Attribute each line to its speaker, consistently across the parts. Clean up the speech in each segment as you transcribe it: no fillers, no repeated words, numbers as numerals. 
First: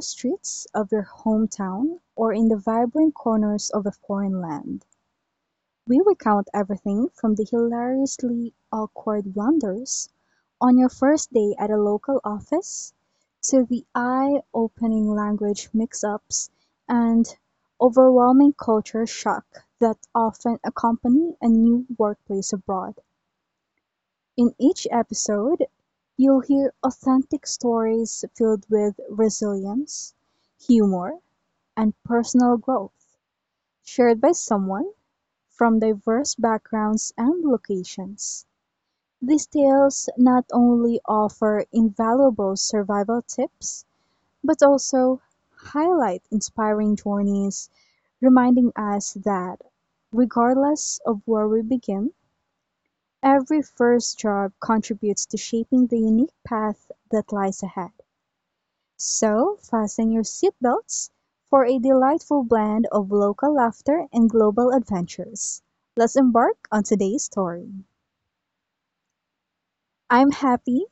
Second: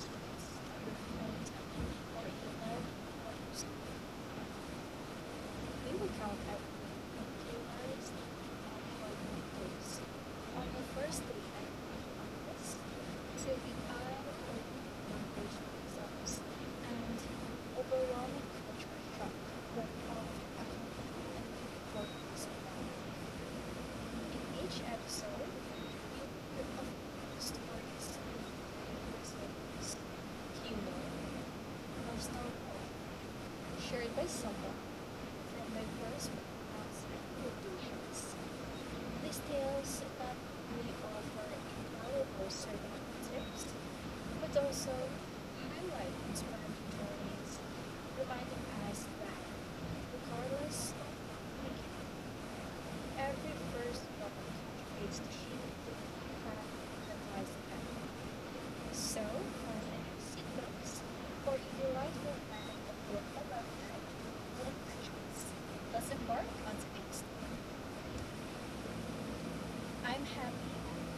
Speaker 1: streets of your hometown or in the vibrant corners of a foreign land, we recount everything from the hilariously awkward blunders on your first day at a local office to the eye opening language mix ups and overwhelming culture shock that often accompany a new workplace abroad. In each episode, you'll hear authentic stories filled with resilience, humor, and personal growth, shared by someone from diverse backgrounds and locations, these tales not only offer invaluable survival tips, but also highlight inspiring journeys, reminding us that, regardless of where we begin, every first job contributes to shaping the unique path that lies ahead. So fasten your seatbelts for a delightful blend of local laughter and global adventures. Let's embark on today's story. I'm happy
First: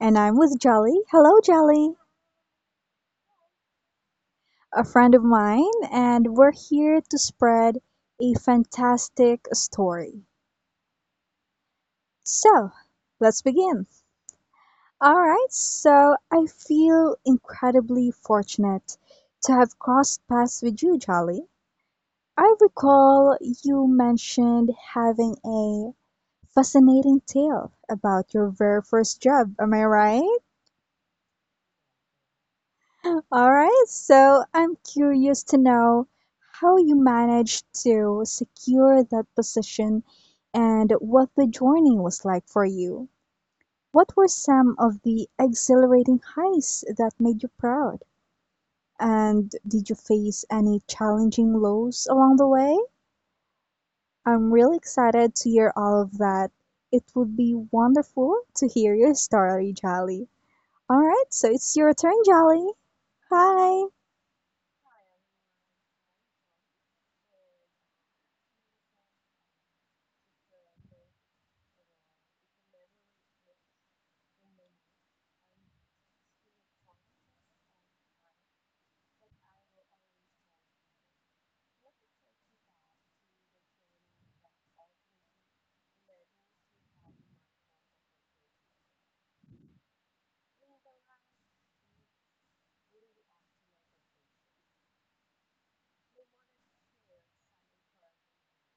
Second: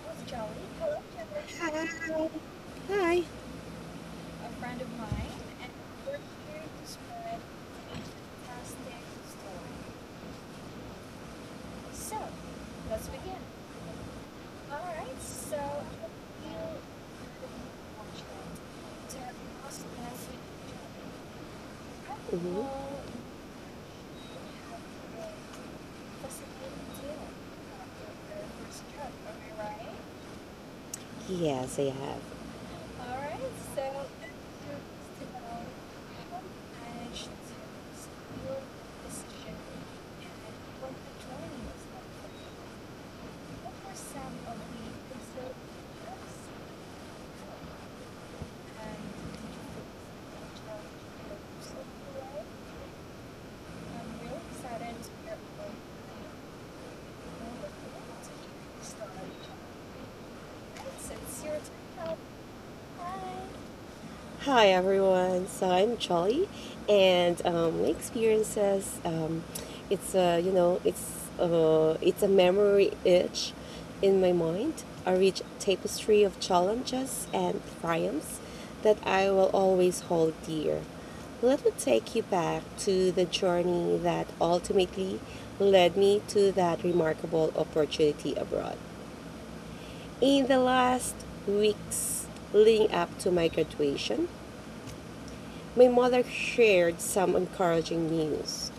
Speaker 1: and I'm with Jolly. Hello, Jolly,
Speaker 2: Jennifer. Hi. Hi.
Speaker 1: a friend of mine, and we're here to spread a fantastic story. So let's begin. All right, so I feel incredibly fortunate to have crossed paths with you, Jolly.
Speaker 2: Mhm.
Speaker 1: I recall you mentioned having a fascinating tale about your very first job. Am I right?
Speaker 2: Yes, I have.
Speaker 1: All right. So I'm curious to know how you managed to secure that position and what the journey was like for you. What were some of the exhilarating highs that made you proud? And did you face any challenging lows along the way? I'm really excited to hear all of that. It would be wonderful to hear your story, Jolly. All right, so it's your turn, Jolly. Hi.
Speaker 2: Hi everyone, so I'm Charlie, and my experiences. It's a, you know, it's a memory itch in my mind. A rich tapestry of challenges and triumphs that I will always hold dear. Let me take you back to the journey that ultimately led me to that remarkable opportunity abroad. In the last weeks leading up to my graduation, my mother shared some encouraging news.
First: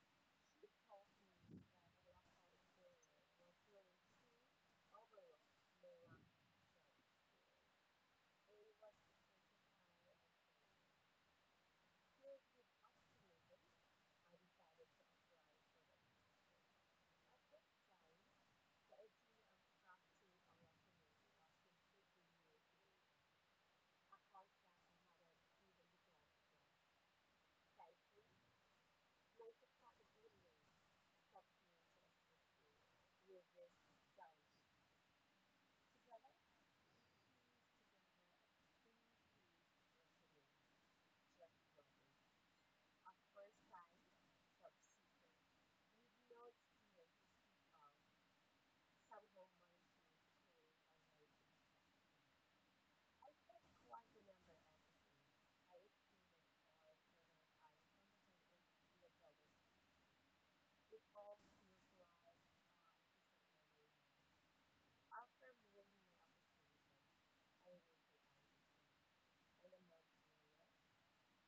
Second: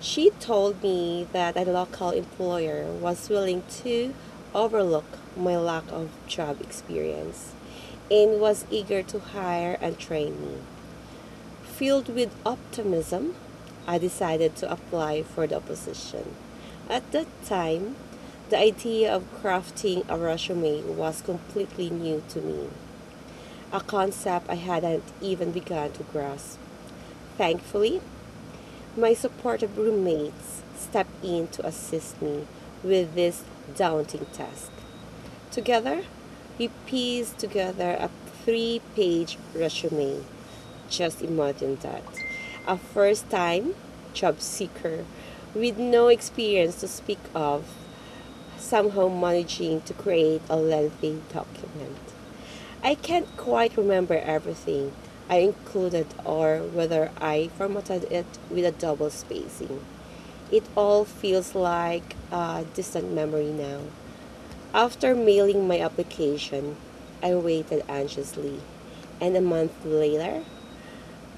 Speaker 2: She told me that a local employer was willing to overlook my lack of job experience and was eager to hire and train me. Filled with optimism, I decided to apply for the position. At that time, the idea of crafting a resume was completely new to me, a concept I hadn't even begun to grasp. Thankfully, my supportive roommates stepped in to assist me with this daunting task. Together, we piece together a three-page resume. Just imagine that. A first time job seeker with no experience to speak of, somehow managing to create a lengthy document. I can't quite remember everything I included or whether I formatted it with a double spacing. It all feels like a distant memory now. After mailing my application, I waited anxiously, and a month later,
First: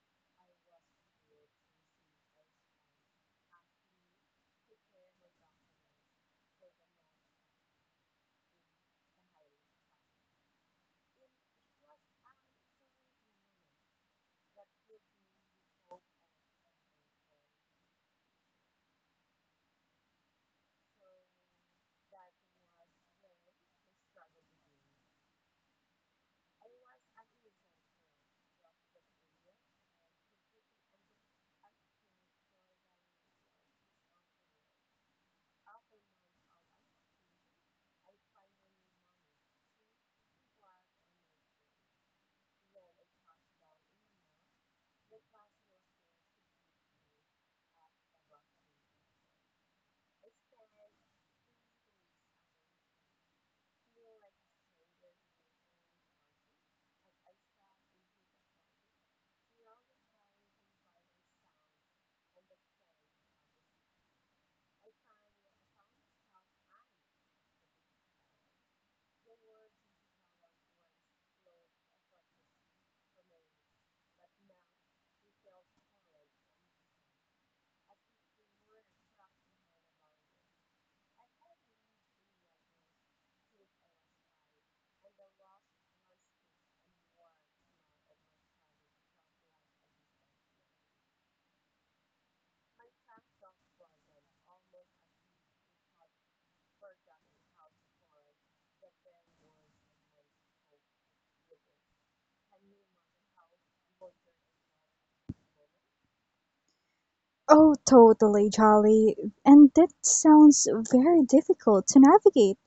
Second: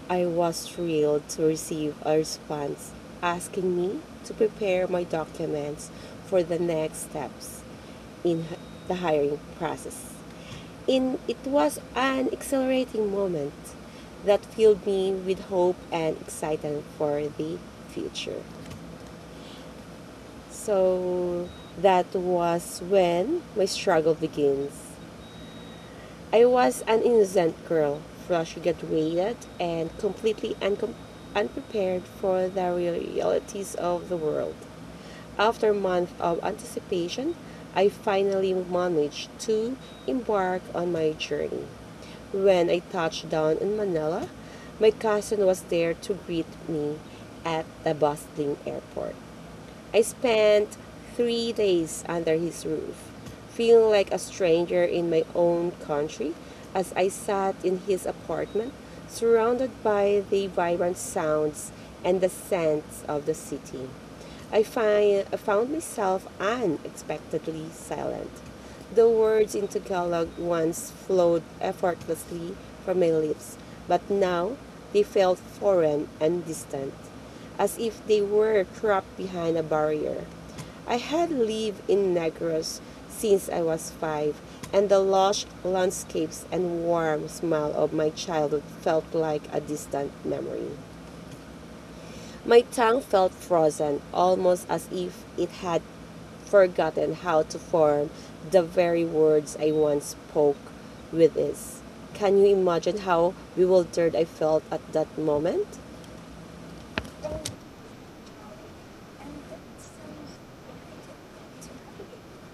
Speaker 2: I was thrilled to receive a response asking me to prepare my documents for the next steps in the hiring process. In it was an exhilarating moment that filled me with hope and excitement for the future. So that was when my struggle begins. I was an innocent girl, fresh-graduated, and completely unprepared for the realities of the world. After months of anticipation, I finally managed to embark on my journey. When I touched down in Manila, my cousin was there to greet me at the bustling airport. I spent 3 days under his roof, feeling like a stranger in my own country as I sat in his apartment, surrounded by the vibrant sounds and the scents of the city. I found myself unexpectedly silent. The words in Tagalog once flowed effortlessly from my lips, but now they felt foreign and distant as if they were trapped behind a barrier. I had lived in Negros since I was five, and the lush landscapes and warm smell of my childhood felt like a distant memory. My tongue felt frozen, almost as if it had forgotten how to form the very words I once spoke with ease. Can you imagine how bewildered I felt at that moment?
Speaker 1: Oh, totally, Jolly. And that sounds very difficult to navigate.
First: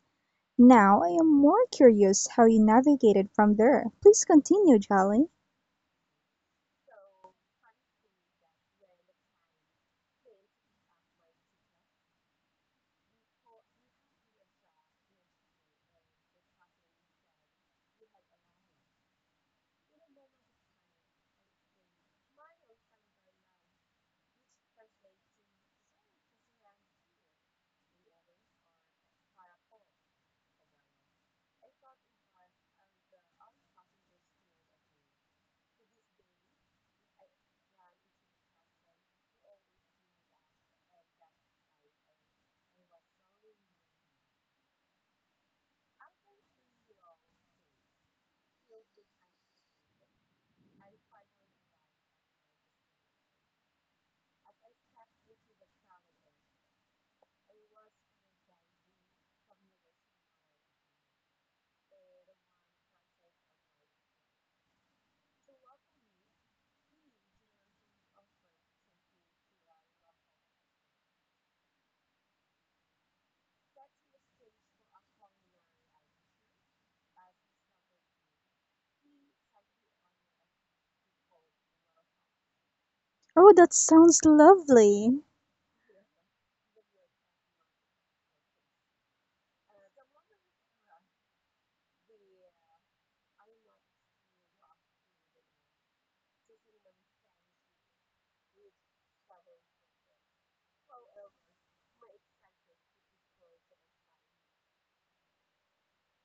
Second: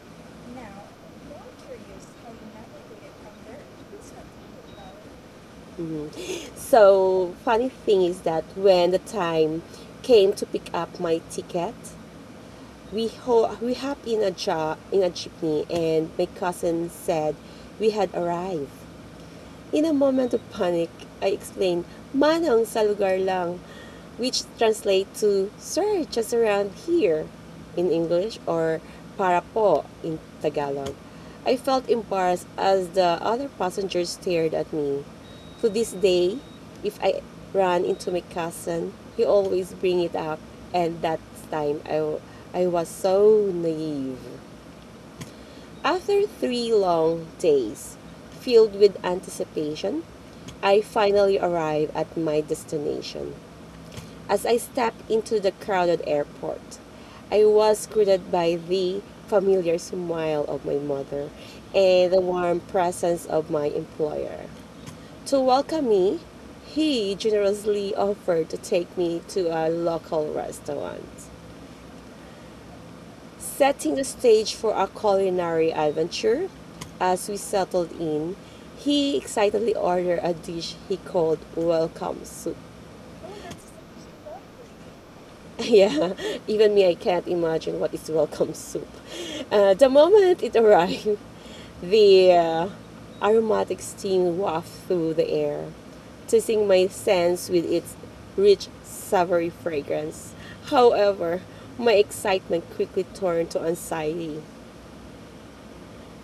Speaker 1: Now I am more curious how you navigated from there. Please continue, Jolly.
Speaker 2: So, funny thing is that when the time came to pick up my ticket, we hopped in a jeepney, and my cousin said we had arrived. In a moment of panic, I explained, "Manong sa lugar lang," which translates to, "Sir, just around here," in English, or "para po" in Tagalog. I felt embarrassed as the other passengers stared at me. To this day, if I ran into my cousin, he always bring it up, and that time I was so naive. After three long days, filled with anticipation, I finally arrive at my destination. As I step into the crowded airport, I was greeted by the familiar smile of my mother and the warm presence of my employer. To welcome me, he generously offered to take me to a local restaurant setting the stage for our culinary adventure. As we settled in, he excitedly ordered a dish he called welcome soup.
Speaker 1: Oh, that sounds lovely.
Speaker 2: Yeah, even me, I can't imagine what is welcome soup. The moment it arrived, the aromatic steam wafted through the air, teasing my sense with its rich, savory fragrance. However, my excitement quickly turned to anxiety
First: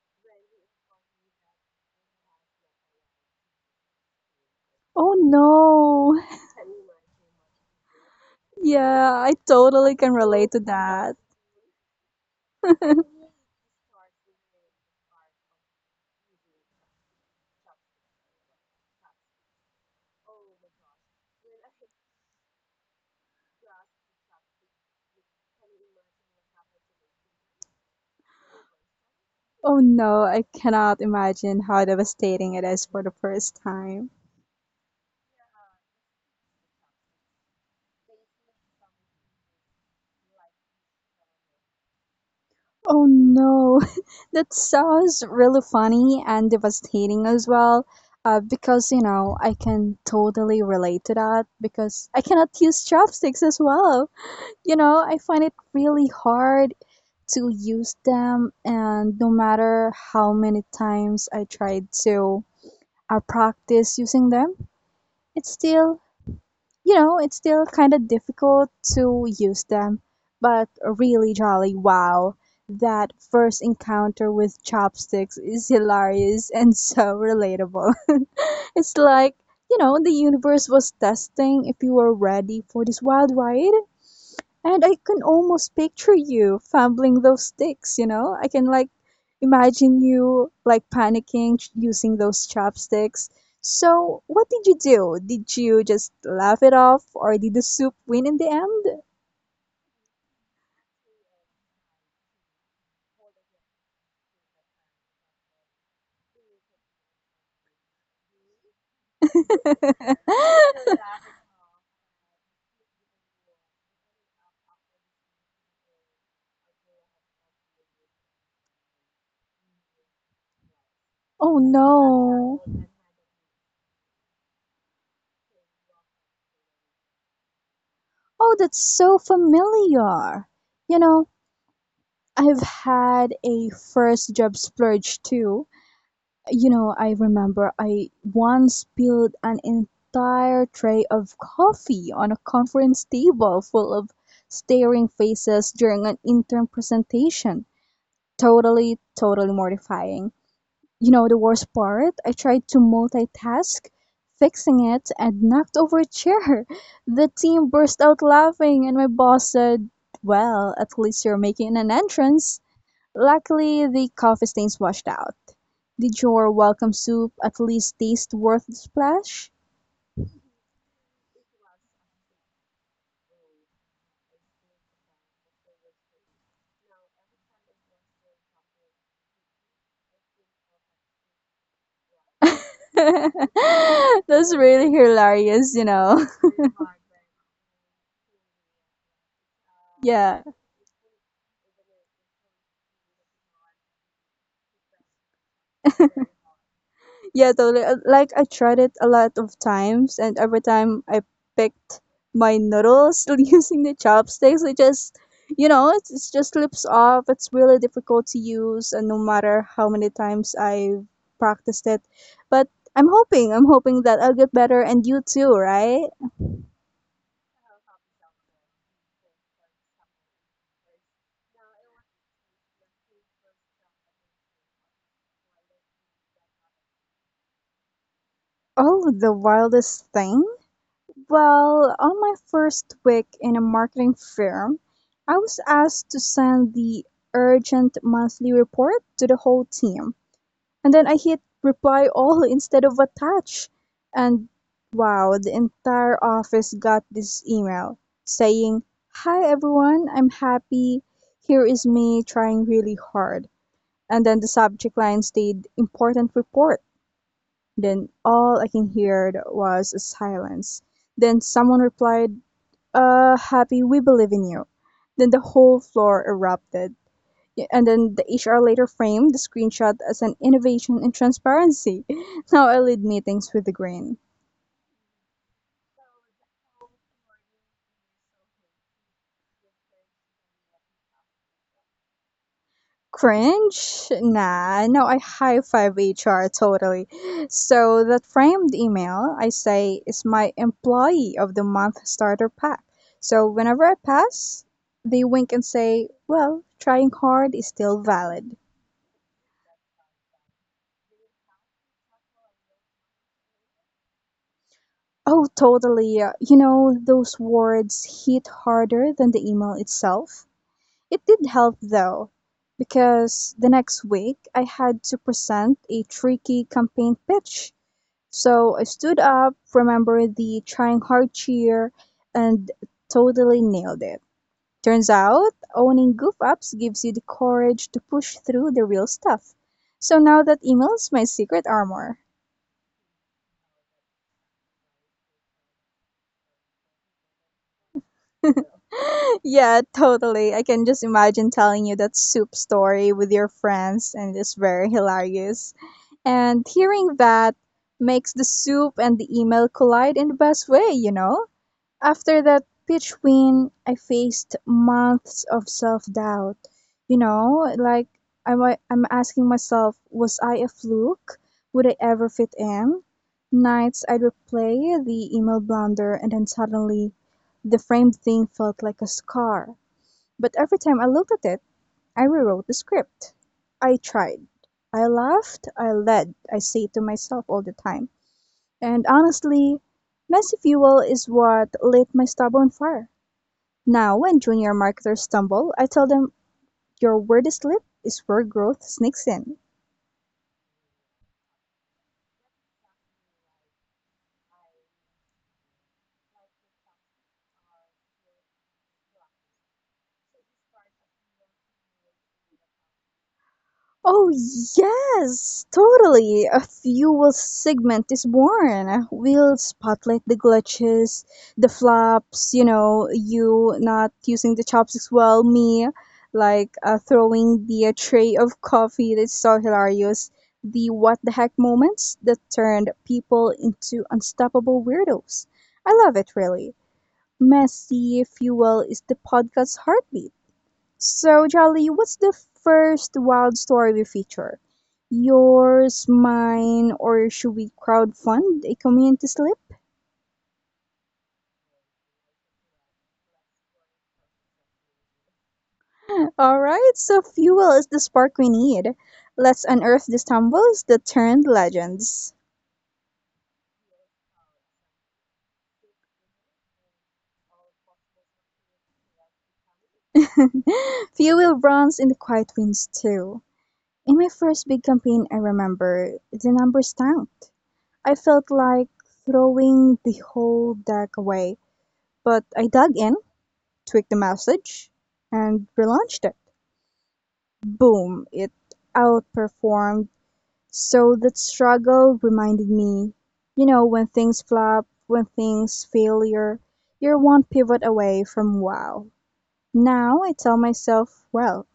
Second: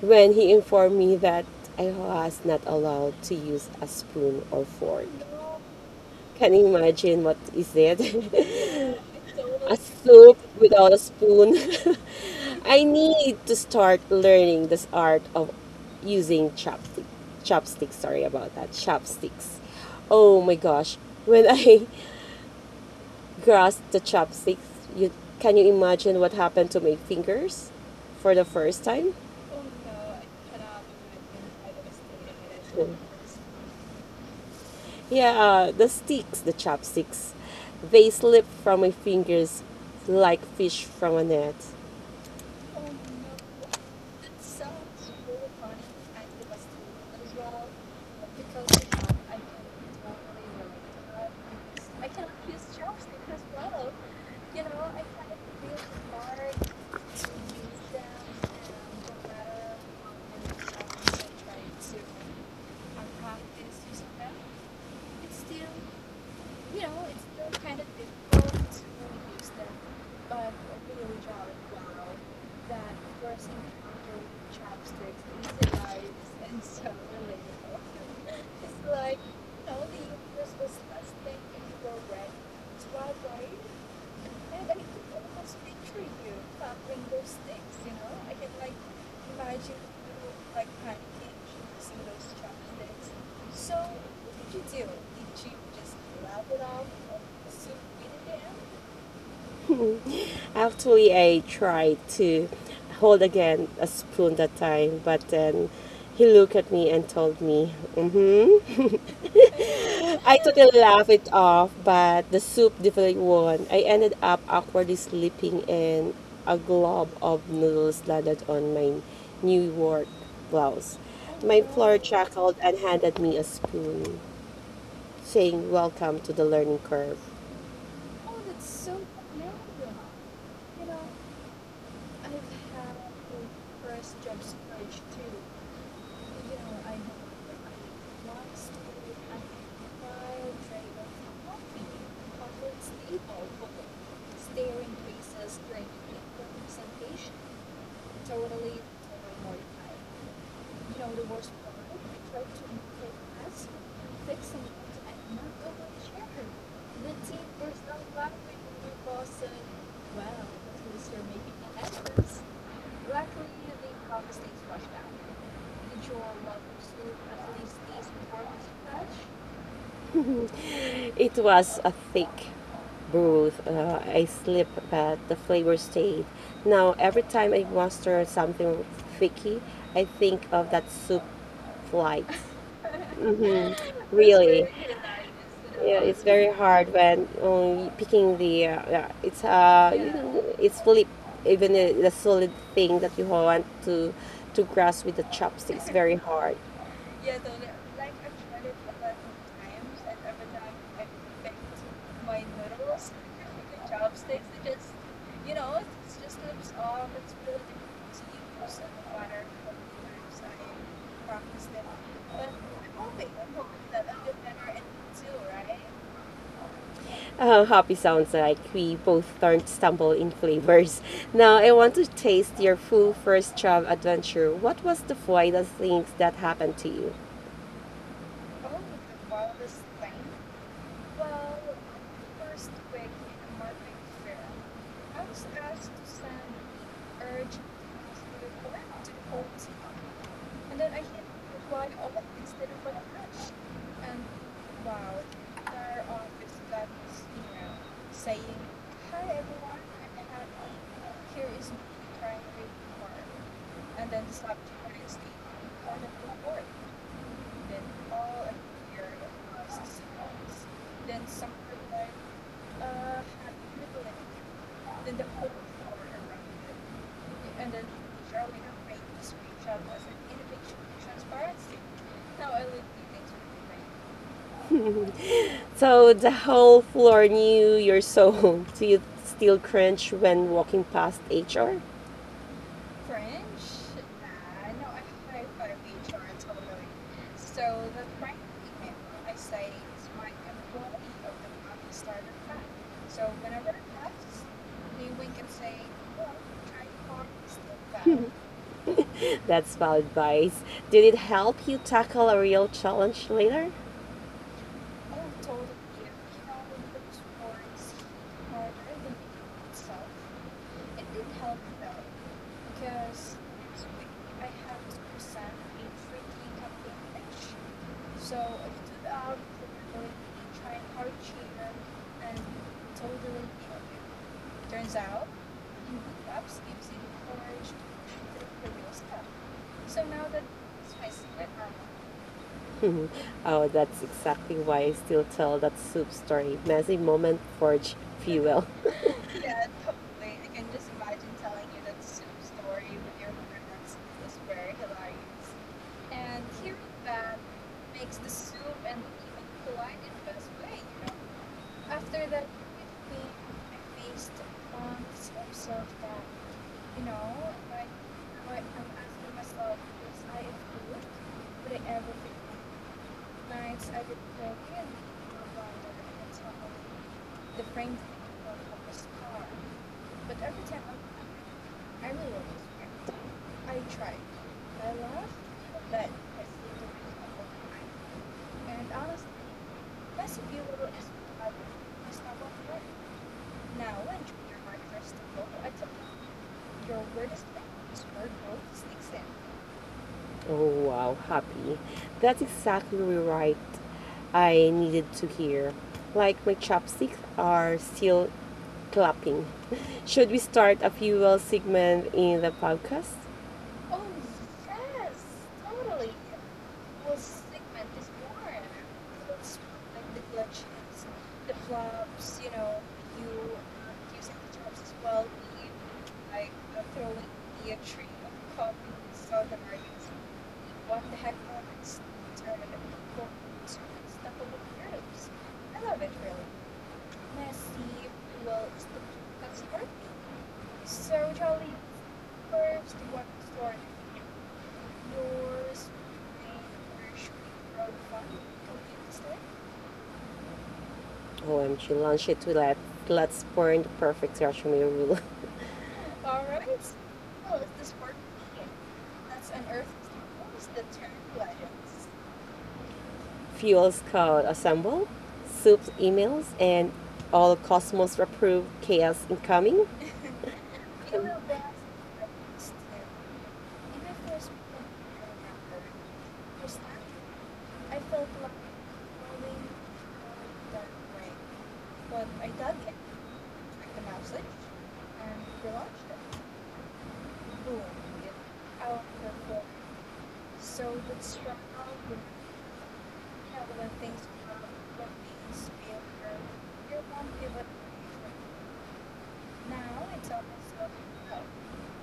Speaker 2: when he informed me that I was not allowed to use a spoon or fork.
Speaker 1: Oh no.
Speaker 2: Can you imagine what is that?
Speaker 1: Yeah, I
Speaker 2: A
Speaker 1: totally can
Speaker 2: soup
Speaker 1: relate to
Speaker 2: without a
Speaker 1: that.
Speaker 2: spoon. I need to start learning this art of using chopstick. Chopsticks, sorry about that. Chopsticks. Oh my gosh. When I grasped the chopsticks, you can you imagine what happened to my fingers for the first time?
Speaker 1: Oh no, I cannot imagine how devastating it is for the first time.
Speaker 2: Yeah, the sticks, the chopsticks, they slip from my fingers like fish from a net.
Speaker 1: Oh no, that sounds really funny and devastating as well. I can totally relate to that because I cannot use chopsticks as well. You know, I find it really hard to use them, and no matter how many times I tried to practice using them. It still it's still kind of difficult to use them, but really jolly wow. That first encounter with chopsticks is hilarious and so relatable. It's like, you know, the universe was testing if you were ready for this wild ride. And I can almost picture you fumbling those sticks, you know? I can like imagine you like panicking using those chopsticks. So, what did you do? Did you just laugh it off or did the soup win in the
Speaker 2: Actually, I tried to hold again a spoon that time, but then he looked at me and told me, mm-hmm.
Speaker 1: end?
Speaker 2: I totally laughed it off, but the soup definitely won. I ended up awkwardly sleeping and a glob of noodles landed on my New York blouse. My
Speaker 1: oh
Speaker 2: floor chuckled and
Speaker 1: no.
Speaker 2: handed me a spoon, saying welcome to the learning curve.
Speaker 1: Oh, that's so familiar. You know, I've had a first job splurge too. You know, I remember I once spilled an entire tray of coffee on a conference table full of staring faces during an intern presentation. Totally, totally mortifying. You know, the worst part, I tried to multitask, fixing it, and knocked over a chair. The team burst out laughing, and my boss said, "Well, at least you're making an entrance." Luckily, the coffee stains washed out. Did your welcome soup at least taste worth the splash?
Speaker 2: It was a thick brew. I slipped, but the flavor stayed. Now every time I master something ficky, I think of that soup flight. Hmm.
Speaker 1: That's
Speaker 2: Really,
Speaker 1: really hilarious, you
Speaker 2: yeah, it's
Speaker 1: know.
Speaker 2: very hard when picking the. Yeah, it's
Speaker 1: Yeah.
Speaker 2: flip. Even the solid thing that you want to grasp with the chopsticks, very hard.
Speaker 1: Yeah, totally. Like I tried it a lot of times and every time I picked my noodles using the chopsticks, it just you know, it just slips off. It's really difficult to use and no matter how many times I practiced it. But I'm hoping that I'll get better and you too, right?
Speaker 2: How happy sounds like we both don't stumble in flavors. Now, I want to taste your full first job adventure. What was the wildest things that happened to you?
Speaker 1: Oh, the wildest thing? Well, on my first week in a marketing firm, I was asked to send the urgent monthly report to the whole team. And then I hit reply all instead of attach. And wow, the entire office got this email saying, "Hi everyone, I'm happy. Here is me trying really hard." And then the subject line stayed "important report." Then all I can hear was a silence. Then someone replied, "happy, we believe in you." Then the whole floor erupted. Yeah, and then the HR later framed the screenshot as an innovation in transparency. Now I lead meetings with a grin.
Speaker 2: So the whole floor knew your soul. Do you still cringe when walking past HR?
Speaker 1: Cringe? Nah, no, I high five HR totally. So that framed email, I say, is my employee of the month starter pack. So whenever I pass, they wink and say, "well, trying hard is still valid."
Speaker 2: That's valid advice. Did it help you tackle a real challenge later?
Speaker 1: Oh, totally. You know, those words hit harder than the email itself. It did help, though, because the next week I had to present a tricky campaign pitch. So I stood up, remembered the trying hard cheer, and totally nailed it. Turns out, owning goof ups gives you the courage to push through the real stuff. So now that email's my secret armor.
Speaker 2: Oh, that's exactly why I still tell that soup story. Messy moment forge fuel.
Speaker 1: Yeah, totally. I can just imagine telling you that soup story with your friends, and it's very hilarious. And hearing that makes the soup and the email collide in the best way, you know? After that pitch win, I faced months of self doubt. You know, like I'm asking myself, was I a fluke? Would I ever fit in? Nights I'd replay the email blunder, and then suddenly the framed thing felt like a scar. But every time I looked at it, I rewrote the script. I tried. I laughed, I led, I say to myself all the time. And honestly, messy fuel is what lit my stub on fire. Now, when junior marketers stumble, I tell them, your word is lit is where growth sneaks in.
Speaker 2: Oh wow, happy. That's exactly right. I needed to hear. Like my chopsticks are still clapping. Should we start a fuel segment in the podcast?
Speaker 1: Oh, yes, totally. A fuel segment is born. We'll spotlight the glitches, the flops, you know, you not using the chopsticks well, me like throwing the tray of coffee that's so hilarious, the what the heck moments that turned people into unstoppable weirdos. I love it, really. Messy Fuel is the podcast's heartbeat. So, Charlie, what's the first wild story we feature? Yours, mine, or should we crowdfund a community slip?
Speaker 2: OMG, launch it to let's burn the perfect sashimi rule.
Speaker 1: All right, so fuel is the spark we need. Let's unearth the stumbles that turned legends.
Speaker 2: Fuels code assemble, soups emails, and all cosmos approved chaos incoming.
Speaker 1: Fuel runs in the quiet winds, too. In my first big campaign, I remember the numbers tanked. I felt like throwing the whole deck away, but I dug in, tweaked the message, and relaunched it. Boom, it outperformed. So that struggle reminded me, you know, when things flop, when things failure, you're one pivot away from wow. Now I tell myself, well,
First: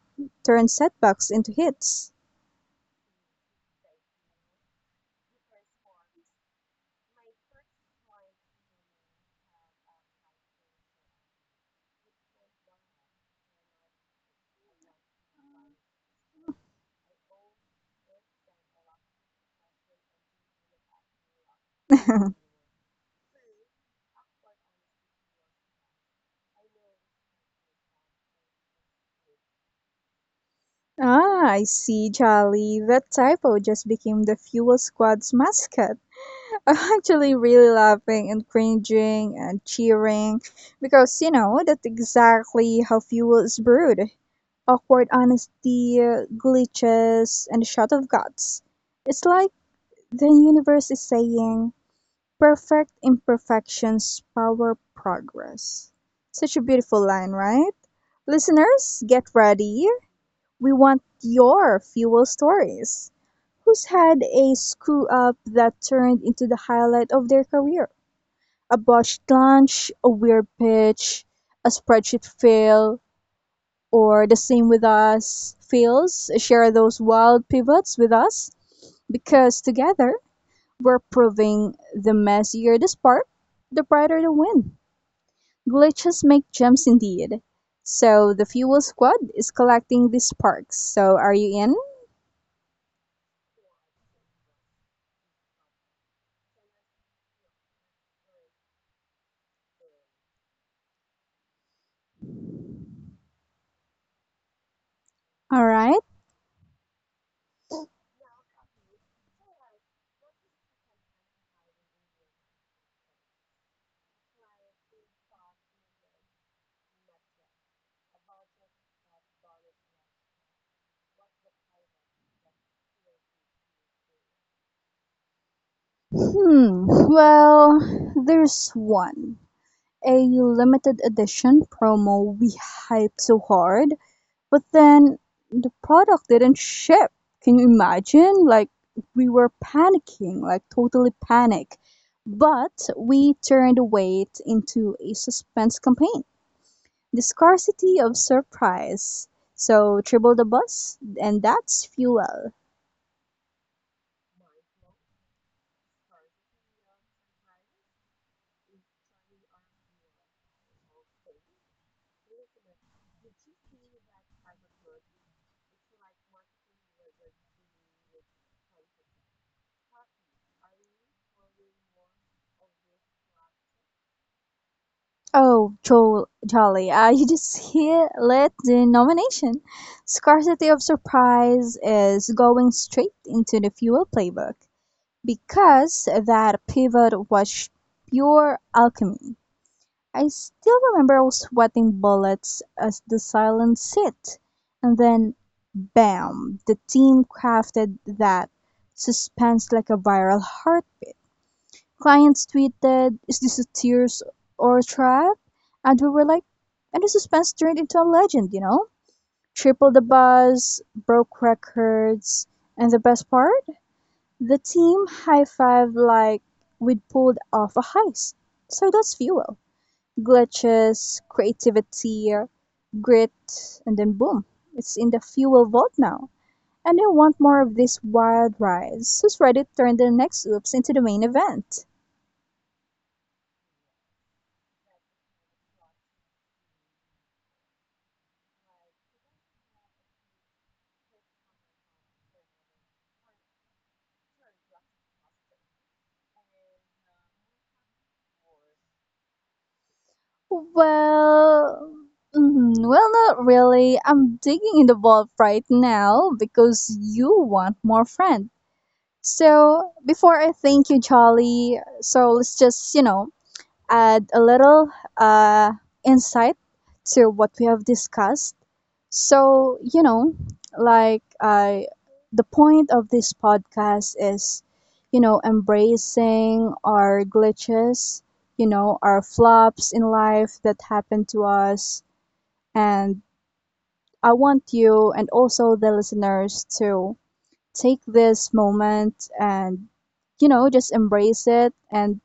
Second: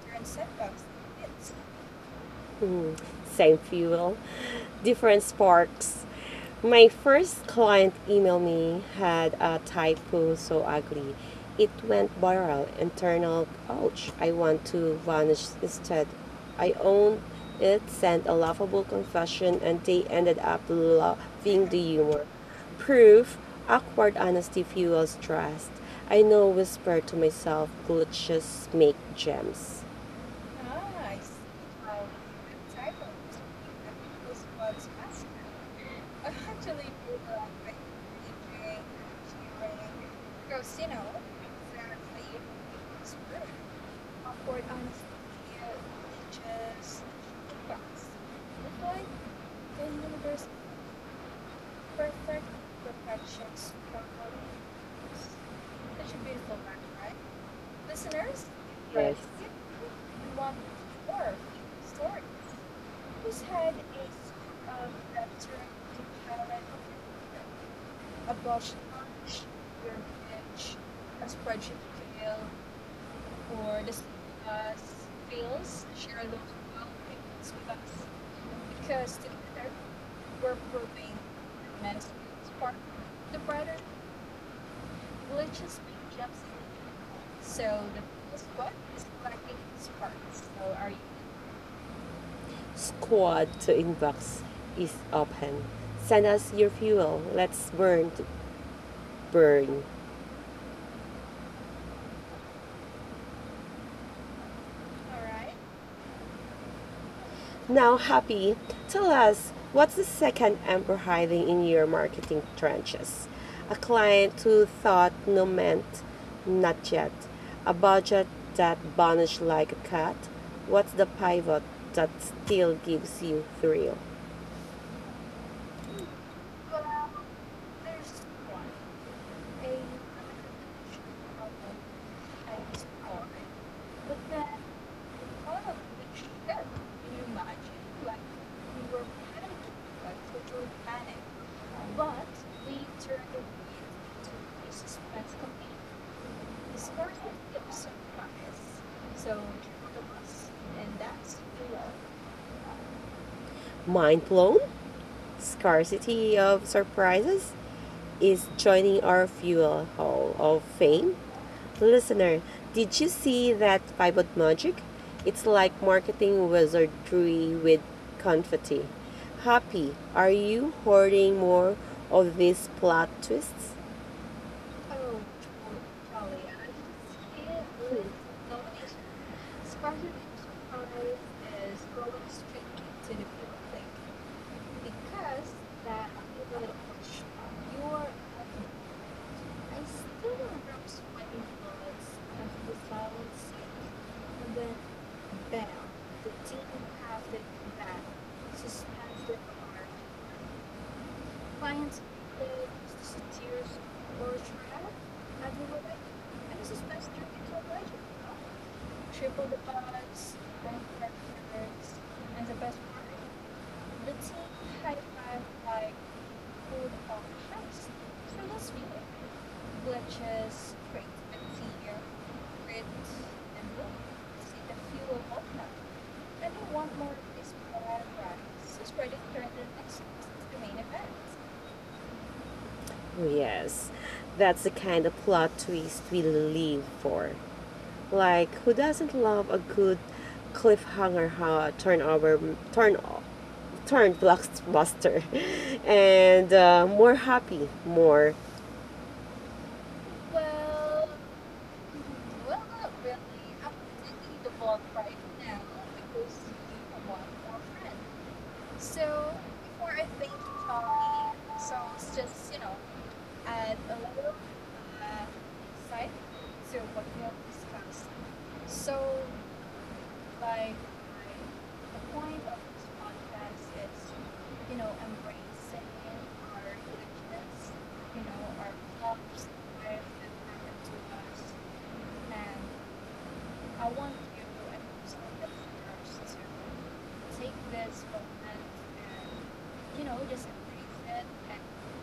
Speaker 1: turn setbacks into hits.
Speaker 2: Mm, same fuel, different sparks. My first client emailed me had a typo so ugly. It went viral. Internal, ouch, I want to vanish instead. I owned it, sent a laughable confession, and they ended up loving the humor. Proof, awkward honesty fuels trust. I know whisper to myself, glitches make gems.
Speaker 1: Ah, I see, Jolly. That typo just became the Fuel Squad's mascot. I'm actually really laughing and cringing and cheering because, you know, that's exactly how fuel is brewed. Awkward honesty, glitches, and a shot of guts. It's like the universe is saying, "perfect imperfections power progress." Such a beautiful line, right? Listeners,
Speaker 2: Yes.
Speaker 1: get ready. We want your fuel stories. Who's had a screw up that turned into the highlight of their career? A botched launch, a weird pitch, a spreadsheet fail, or the same with us feels, share those wild pivots with us because together we're proving the messier the spark, the brighter the wind. Glitches make gems indeed. So the fuel squad is collecting these sparks. So are you in?
Speaker 2: Squad to inbox is open. Send us your fuel. Let's burn to burn.
Speaker 1: All right.
Speaker 2: Now, Happy, tell us what's the second emperor hiding in your marketing trenches? A client who thought no meant not yet. A budget that vanished like a cat. What's the pivot that still gives you thrill?
Speaker 1: Hmm. Well, there's one. A limited edition promo we hyped so hard. But then the product didn't ship. Can you imagine? Like we were panicking, like totally panic. But we turned the wait into a suspense campaign. The scarcity of surprise. So triple the bus, and that's fuel.
Speaker 2: Mind blown? Scarcity of surprises is joining our fuel hall of fame. Listener, did you see that pivot magic? It's like marketing wizardry with confetti. Happy, are you hoarding more of these plot twists?
Speaker 1: Oh, Joel, Jolly, you just hit lit the nomination. Scarcity of surprise is going straight into the fuel playbook. Because that pivot was pure alchemy. I still remember sweating bullets as the silence hit, and then bam, the team crafted that suspense like a viral heartbeat. Clients tweeted, "Is this a tears or a trap?" And we were like, and the suspense turned into a legend, you know? Triple the buzz, broke records, and the best part? The team high-fived like we'd pulled off a heist. So that's fuel. Glitches, creativity, grit, and then boom, it's in the fuel vault now. And I want more of this wild rides. Who's ready to turn the next oops into the main event?
Speaker 2: Oh, yes, that's the kind of plot twist we live for. Like, who doesn't love a good cliffhanger turnover, turn turned blockbuster and more happy, more.
Speaker 1: Well, well, not really. I'm digging in the vault right now because you want more friend. So before I thank you, Jolly, so let's just, you know, add a little uh, insight to what we have discussed. So, you know, like the point of this podcast is, you know, embracing our glitches, you know, our flops in life that happen to us. And I want you and also the listeners to take this moment and, you know, just embrace it and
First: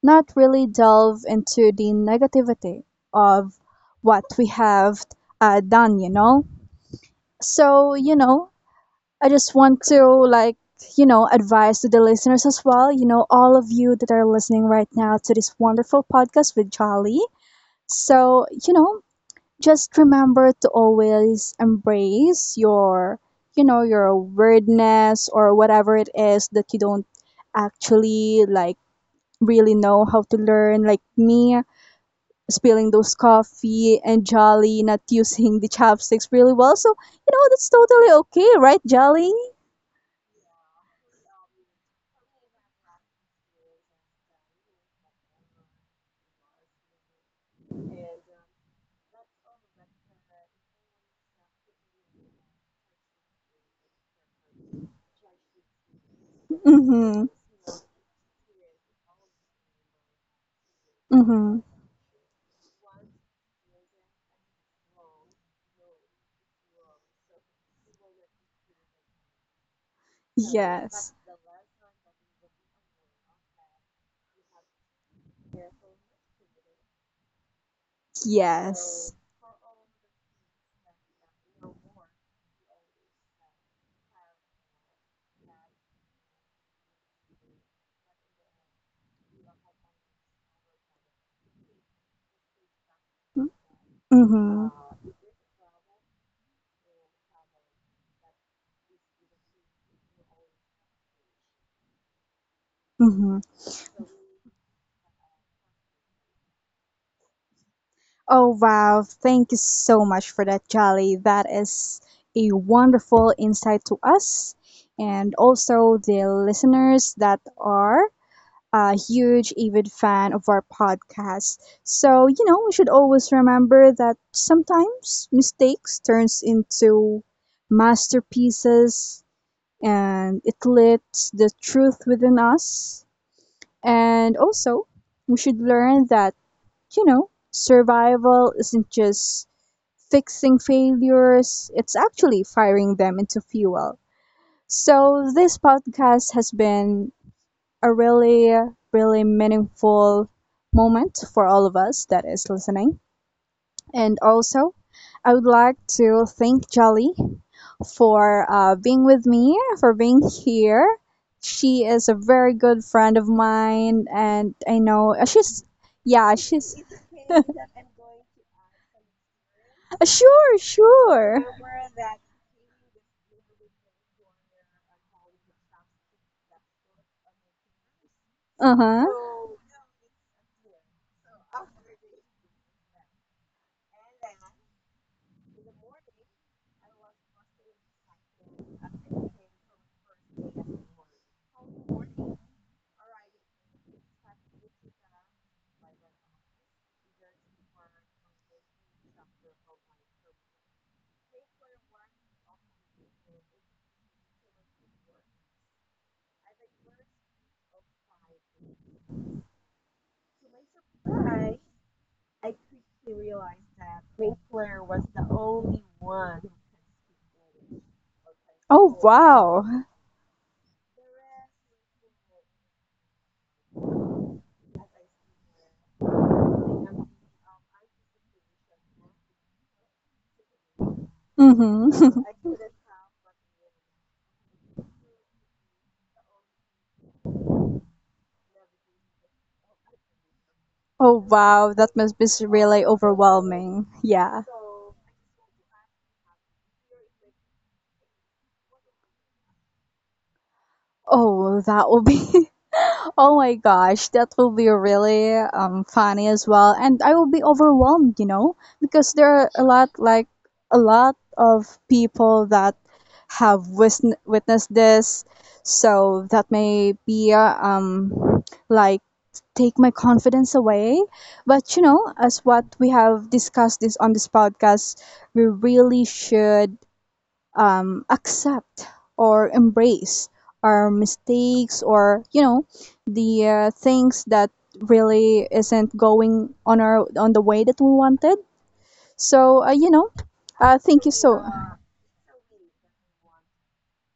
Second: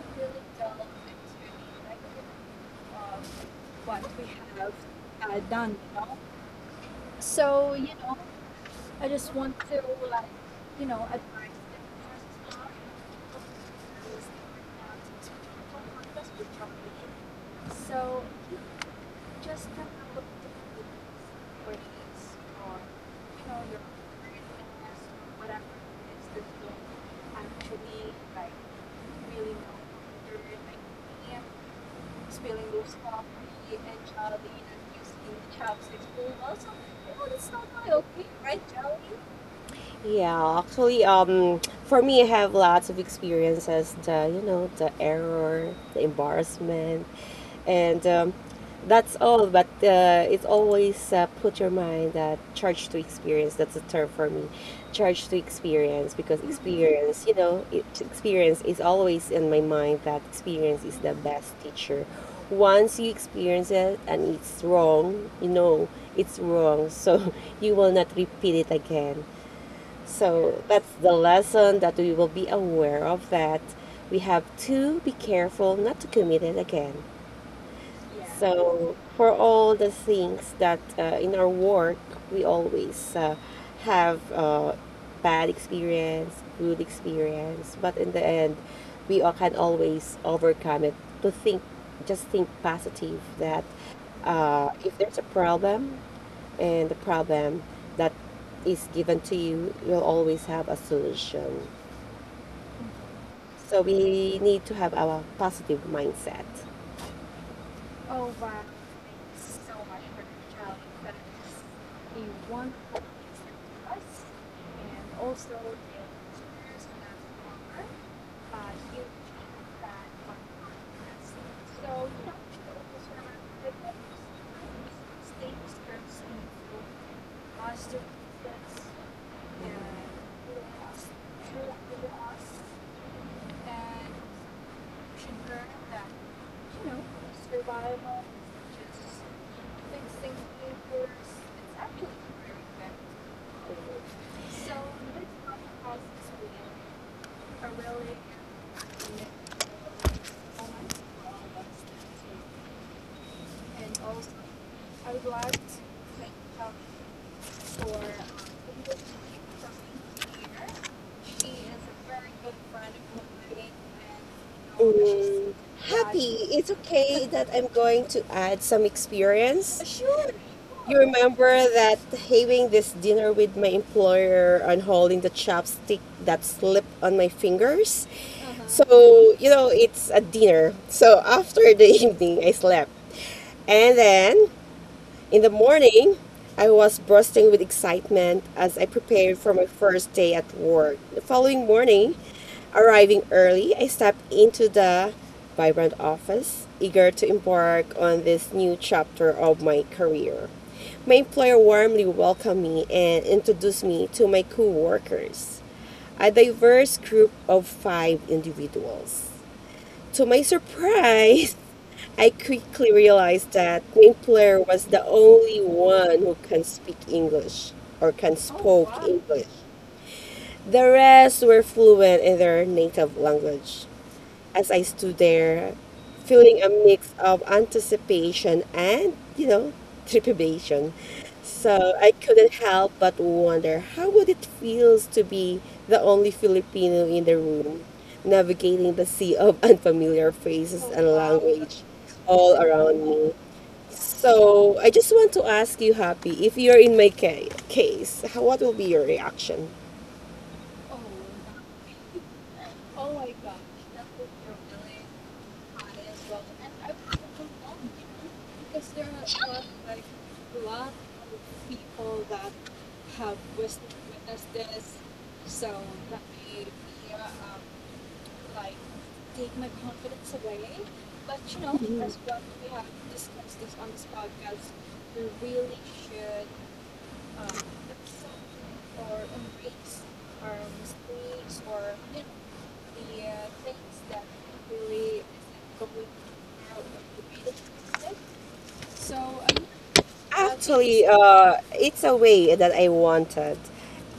Speaker 1: not really delve into the negativity of what we have done, you know? So, you know, I just want to, like, you know, advise to the listeners as well, you know, all of you that are listening right now to this wonderful podcast with Jolly. So, you know, just remember to always embrace your, you know, your weirdness or whatever it is that you don't actually, like, really know how to learn, like me spilling those coffee and Jolly not using the chopsticks really well. So, you know, that's totally okay, right, Jolly?
Speaker 2: Yeah, actually, for me, I have lots of experiences. The you know the error, the embarrassment, and that's all. But it's always put your mind that charge to experience. That's a term for me, charge to experience because
Speaker 1: Mm-hmm.
Speaker 2: experience, you know, experience is always in my mind that experience is the best
Speaker 1: Mm-hmm.
Speaker 2: teacher. Once you experience it and it's wrong, you know it's wrong, so you will not repeat it again. So that's the
Speaker 1: Yes.
Speaker 2: lesson that we will be aware of that we have to be careful not to commit it again. Yeah. So
Speaker 1: Yes.
Speaker 2: for all the things that in our work we always have bad experience, good experience, but in the end we all can always overcome it. To think, just think positive that
Speaker 1: Mm-hmm.
Speaker 2: if there's a problem, and the problem that is given to you, you'll always have a solution.
Speaker 1: Mm-hmm.
Speaker 2: So we need to have our positive mindset.
Speaker 1: Oh, wow. Thank you so much for that, Jolly. That is a wonderful insight to us and also the listeners that are a huge avid fan of our podcast. So, you know, we should always remember that sometimes mistakes turns into masterpieces and it lifts the truth within us. And also, we should learn that, you know, survival isn't just fixing failures, it's actually firing them into fuel. So, this podcast has been a really, really meaningful moment for all of us that is listening. And also, I would like to thank Jolly for being with me, for being here. She is a very good friend of mine, and I know
Speaker 2: Mm,
Speaker 1: she's, yeah,
Speaker 2: happy. It's
Speaker 1: she's.
Speaker 2: okay that I'm going to add some experience. Sure.
Speaker 1: Sure,
Speaker 2: You
Speaker 1: sure.
Speaker 2: remember that having this dinner with my employer and holding the chopstick that slipped on my fingers? Uh-huh.
Speaker 1: Uh
Speaker 2: So,
Speaker 1: huh.
Speaker 2: you know, it's a dinner. So after the evening, I slept. And then in the morning, I was bursting with excitement as I prepared for my first day at work. The following morning, arriving early, I stepped into the vibrant office, eager to embark on this new chapter of my career. My employer warmly welcomed me and introduced me to my coworkers, a diverse group of five individuals. To my surprise, I quickly realized that Gwyn player was the only one who can speak English or can spoke
Speaker 1: Oh,
Speaker 2: English.
Speaker 1: wow.
Speaker 2: The rest were fluent in their native language. As I stood there, feeling a mix of anticipation and, you know, trepidation. So I
Speaker 1: Mm-hmm.
Speaker 2: couldn't help but wonder how would it feels to be the only Filipino in the room, navigating the sea of unfamiliar faces and
Speaker 1: Oh
Speaker 2: language
Speaker 1: wow, that must be
Speaker 2: all
Speaker 1: really
Speaker 2: around me.
Speaker 1: overwhelming. Yeah.
Speaker 2: So I just want to ask you, Happy, if you're in my case, how, what will be your reaction?
Speaker 1: Oh, that will be. Oh my gosh, that will be really funny as well, and I will be overwhelmed, you know, because there are a lot like a lot of people that have witnessed this, so that may be like take my confidence away. But you know, as what we have discussed this on this podcast, we really should accept or embrace our mistakes or you know the things that really isn't going on our on the way that we wanted. So you know,
Speaker 2: Actually,
Speaker 1: thank you so.
Speaker 2: it's a way that I wanted.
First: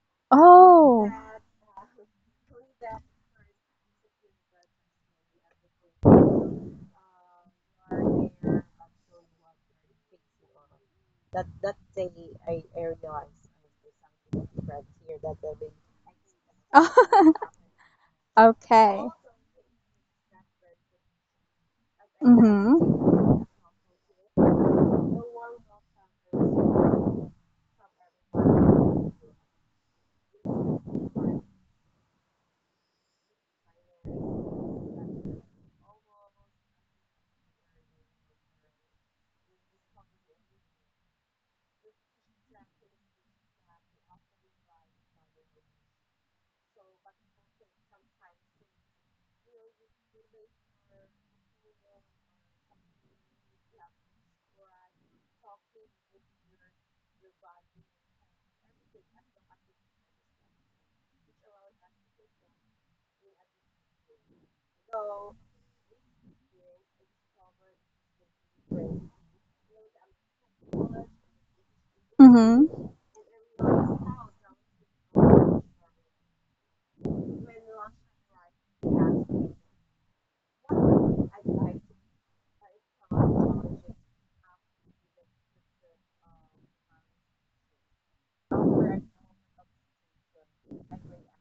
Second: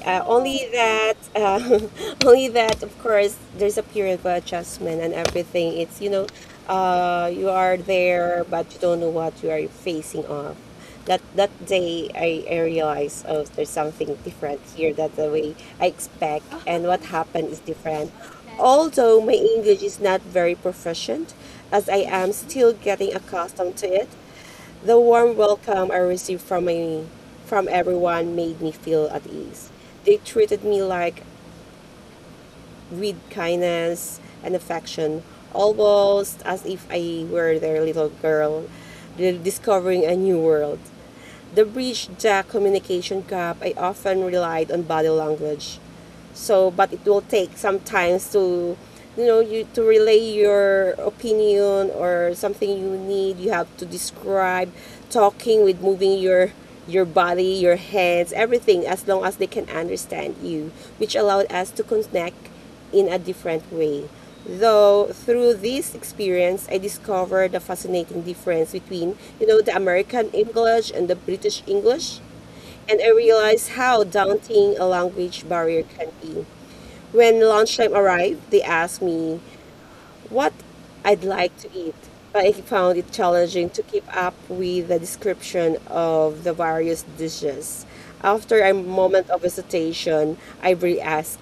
Speaker 2: Only
Speaker 1: Oh,
Speaker 2: that, only that, of course, there's a period of adjustment and everything. It's, you know, you are there, but you don't know what you are facing off. That day, I realized, oh, there's something different here. That the way I expect and what happened is different.
Speaker 1: okay.
Speaker 2: Although my English is not very proficient, as I am still
Speaker 1: Mm-hmm.
Speaker 2: getting accustomed to it. The warm welcome I received from, my, from everyone made me feel at ease. They treated me like with kindness and affection, almost as if I were their little girl, discovering a new world. The bridge jack communication gap, I often relied on body language. So, but it will take sometimes to, you to relay your opinion or something you need. You have to describe, talking with moving your body, your hands, everything, as long as they can understand you, which allowed us to connect in a different way. Though through this experience, I discovered the fascinating difference between, the American English and the British English,
Speaker 1: Mm-hmm.
Speaker 2: and I realized how daunting a language barrier can be. When lunchtime arrived, they asked me, what I'd like to eat, but I found it challenging to keep up with the description of the various dishes. After a moment of hesitation, I re asked,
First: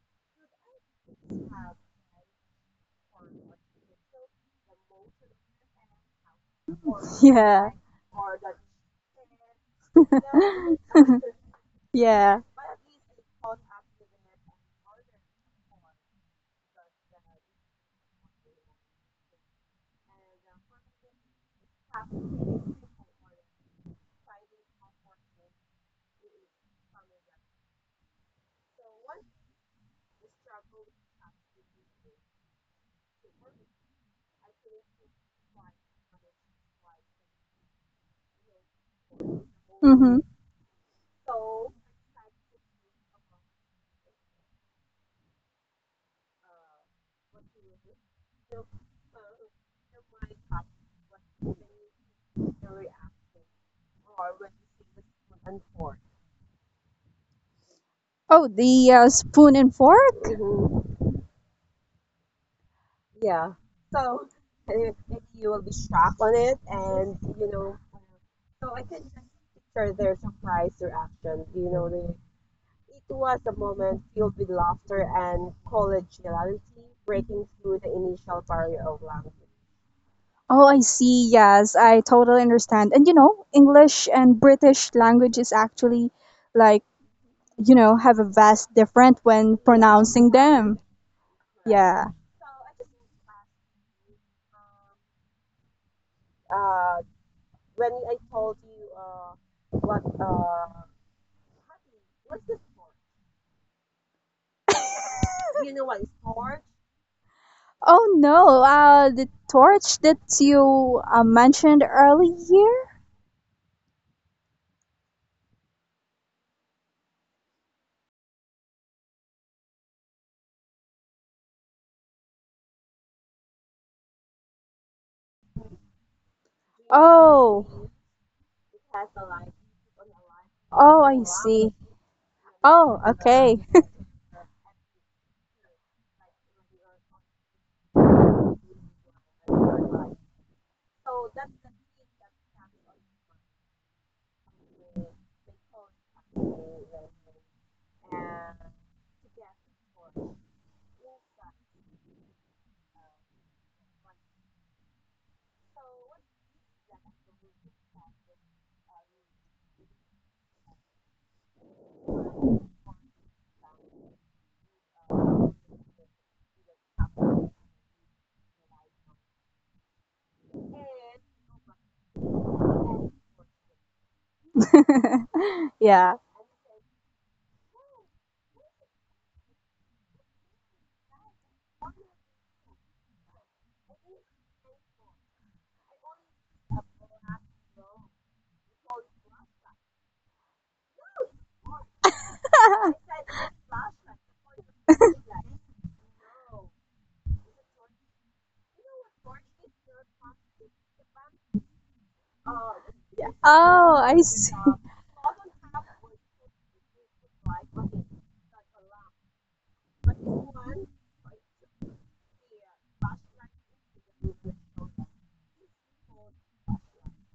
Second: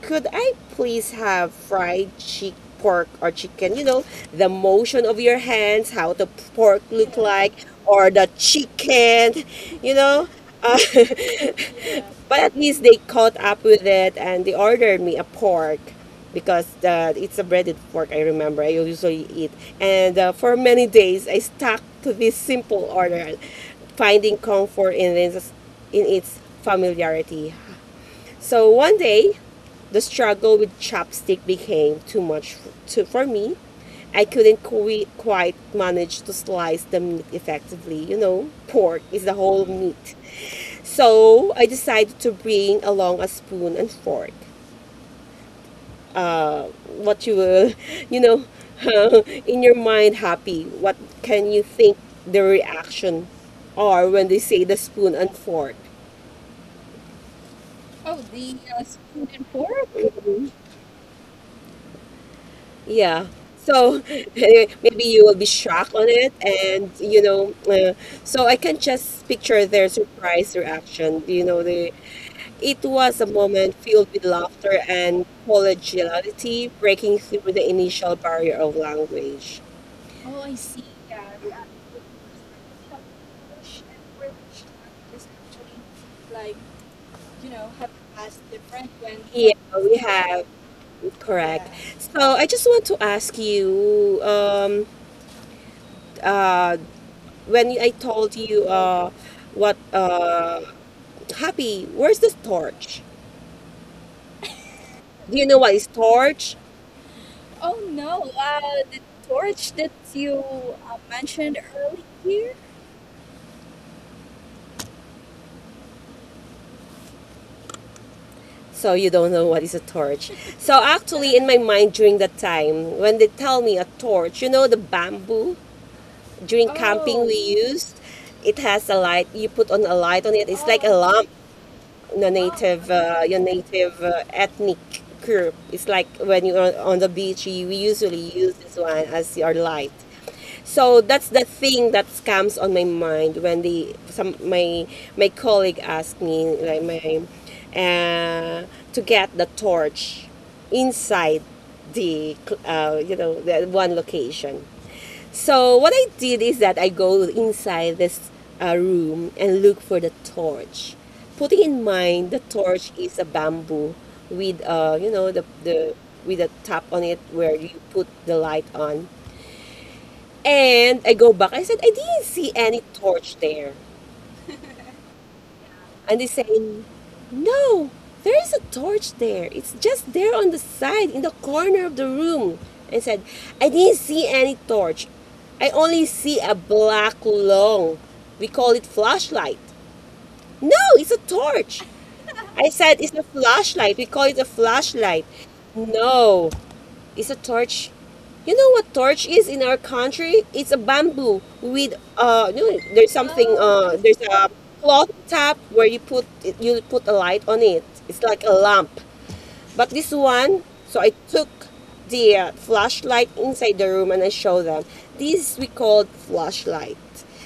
Speaker 2: could I please have fried chick pork or chicken? You know, the motion of your hands, how the pork look like,
Speaker 1: Yeah.
Speaker 2: or the chicken, you know? Uh, But
Speaker 1: Yeah.
Speaker 2: at least they caught up with it and they ordered me a pork because it's a breaded pork, I remember. I usually eat. And for many days, I stuck to this simple order, finding comfort in its familiarity. So one day, the struggle with chopstick became too much to, for me. I couldn't quite manage to slice the meat effectively. You know, pork is the whole meat.
Speaker 1: Mm-hmm.
Speaker 2: So I decided to bring along a spoon and fork. Uh, what you will, you know, in your mind, happy. What can you think the reaction are when they say the spoon and fork?
Speaker 1: Oh, the spoon and fork?
Speaker 2: Yeah. So maybe you will be shocked on it, and you know, so I can just picture their surprise reaction. You know, they it was a moment filled with laughter and collegiality, breaking through the initial barrier of language.
Speaker 1: Oh, I see. Yes, I totally understand. And you know, English and British language is actually like,
Speaker 2: You know,
Speaker 1: you
Speaker 2: have
Speaker 1: know, have a
Speaker 2: asked
Speaker 1: vast
Speaker 2: different when
Speaker 1: difference
Speaker 2: yeah,
Speaker 1: when
Speaker 2: we
Speaker 1: pronouncing
Speaker 2: have,
Speaker 1: them.
Speaker 2: correct,
Speaker 1: Yeah.
Speaker 2: yeah. So I just want to ask you, uh, when I told you what, Happy, where's the torch? Do you know what is torch?
Speaker 1: Oh no, the torch that you mentioned earlier?
Speaker 2: So you don't know what is a torch. So actually, in my mind during that time, when they tell me a torch, you know the bamboo during camping we
Speaker 1: Oh,
Speaker 2: used. It has a light. You put on a light on it. It's like a
Speaker 1: oh, I
Speaker 2: lamp.
Speaker 1: see. Oh,
Speaker 2: Your
Speaker 1: okay.
Speaker 2: native ethnic group. It's like when you're on the beach. You, we usually use this one as your light. So that's the thing that comes on my mind when the some my my colleague asked me like my uh, to get the torch inside the you know the one location. So what I did is that I go inside this room and look for the torch, putting in mind the torch is a bamboo with you know the with a top on it where you put the light on. And I go back. I said, I didn't see any torch there. And they
Speaker 1: yeah.
Speaker 2: saying, no, there is a torch there. It's just there on the side, in the corner of the room. I said, I didn't see any torch. I only see a black long. We call it flashlight. No, it's a torch. I said, it's a flashlight. We call it a flashlight. No, is a torch. You know what torch is in our country? It's a bamboo with no, there's something
Speaker 1: Oh,
Speaker 2: there's
Speaker 1: I
Speaker 2: a
Speaker 1: see.
Speaker 2: cloth top where you put it, you put a light on it. It's like a lamp. But this one, so I took the flashlight inside the room and I show them. This we called flashlight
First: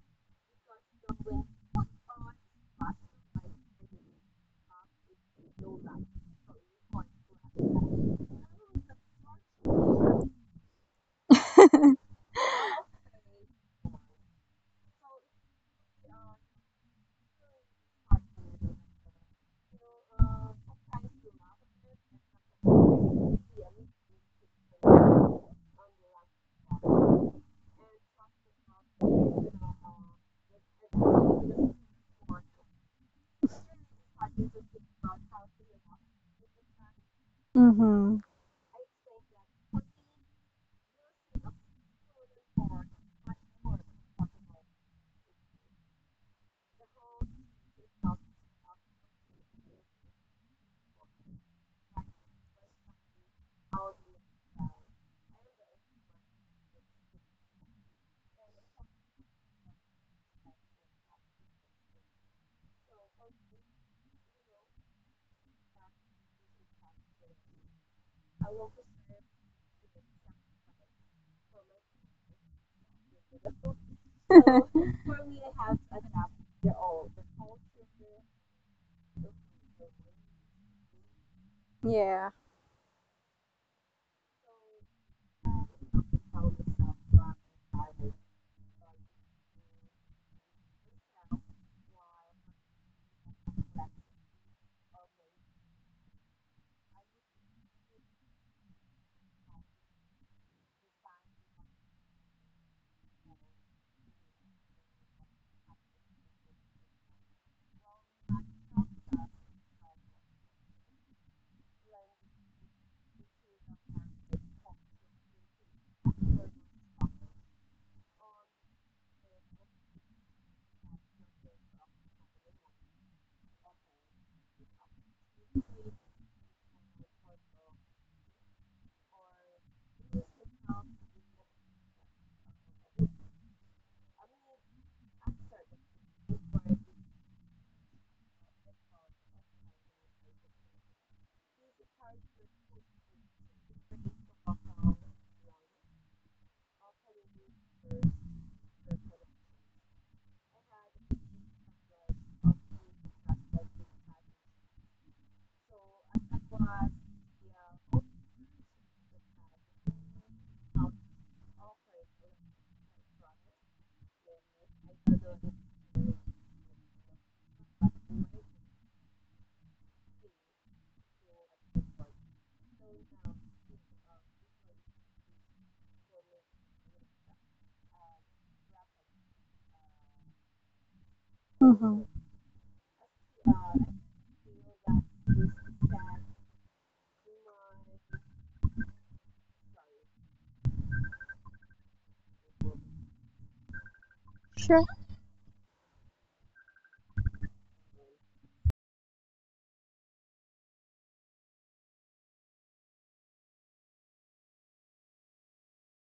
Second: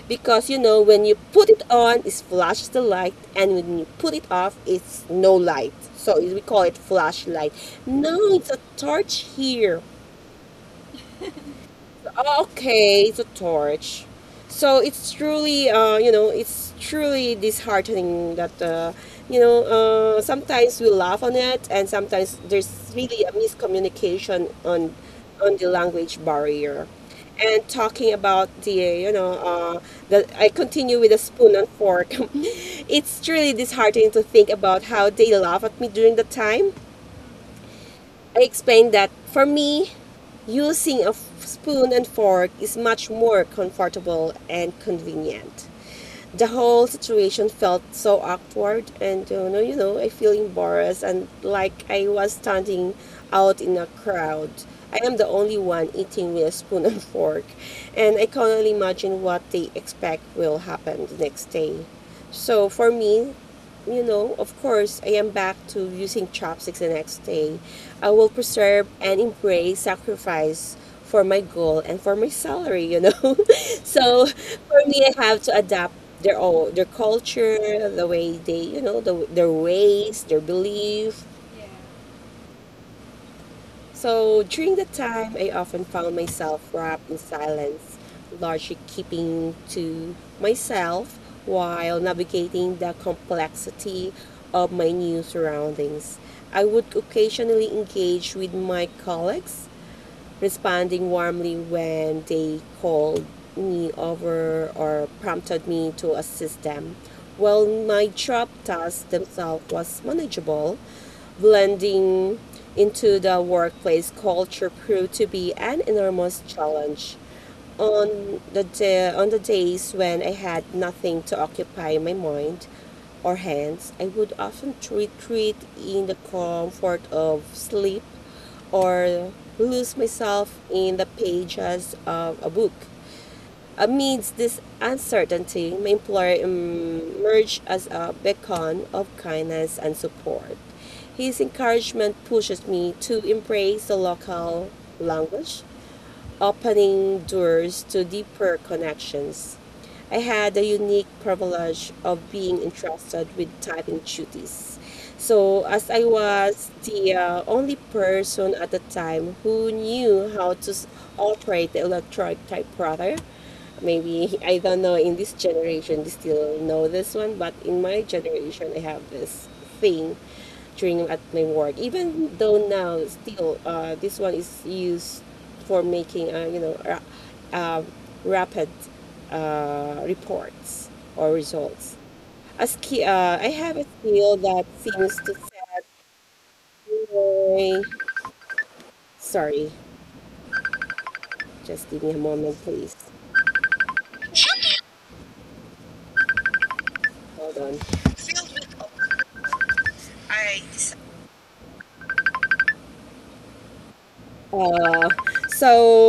Speaker 2: because you know when you put it on, it flashes the light, and when you put it off, it's no light. So we call it flashlight. No, it's a torch here. Okay, it's a torch. So it's truly, it's truly disheartening that, sometimes we laugh on it, and sometimes there's really a miscommunication on the language barrier. And talking about the, you know, uh, the I continue with the spoon and fork. it's truly disheartening to think about how they laugh at me during the time
Speaker 1: Mm-hmm.
Speaker 2: I explained that for me, using a spoon and fork is much more comfortable and convenient. The whole situation felt so awkward and you know I feel embarrassed and like I was standing out in a crowd. I am the only one eating with a spoon and fork, and I can only imagine what they expect will happen the next day. So for me, you know, of course, I am back to using chopsticks the next day. I will preserve and embrace sacrifice for my goal and for my salary, you know. so for me, I have to adapt their all their culture, the way they, you know, the, their ways, their belief.
Speaker 1: yeah.
Speaker 2: So during the time, I often found myself wrapped in silence, largely keeping to myself while navigating the complexity of my new surroundings. I would occasionally engage with my colleagues responding warmly when they called me over or prompted me to assist them. While my job tasks themselves was manageable, blending into the workplace culture proved to be an enormous challenge. On the days when I had nothing to occupy my mind or hands, I would often retreat in the comfort of sleep or lose myself in the pages of a book. Amidst this uncertainty, my employer emerged as a beacon of kindness and support. His encouragement pushes me to embrace the local language opening doors to deeper connections. I had the unique privilege of being entrusted with typing duties. So, as I was the only person at the time who knew how to operate the electronic typewriter, maybe I don't know in this generation they still know this one, but in my generation I have this thing during at my work. Even though now still this one is used for making, um rapid reports or results.
Speaker 1: Mm-hmm.
Speaker 2: As key, I have a skill that seems to set my. Sorry, just give me a moment, please.
Speaker 1: Sure.
Speaker 2: Hold on. All right. So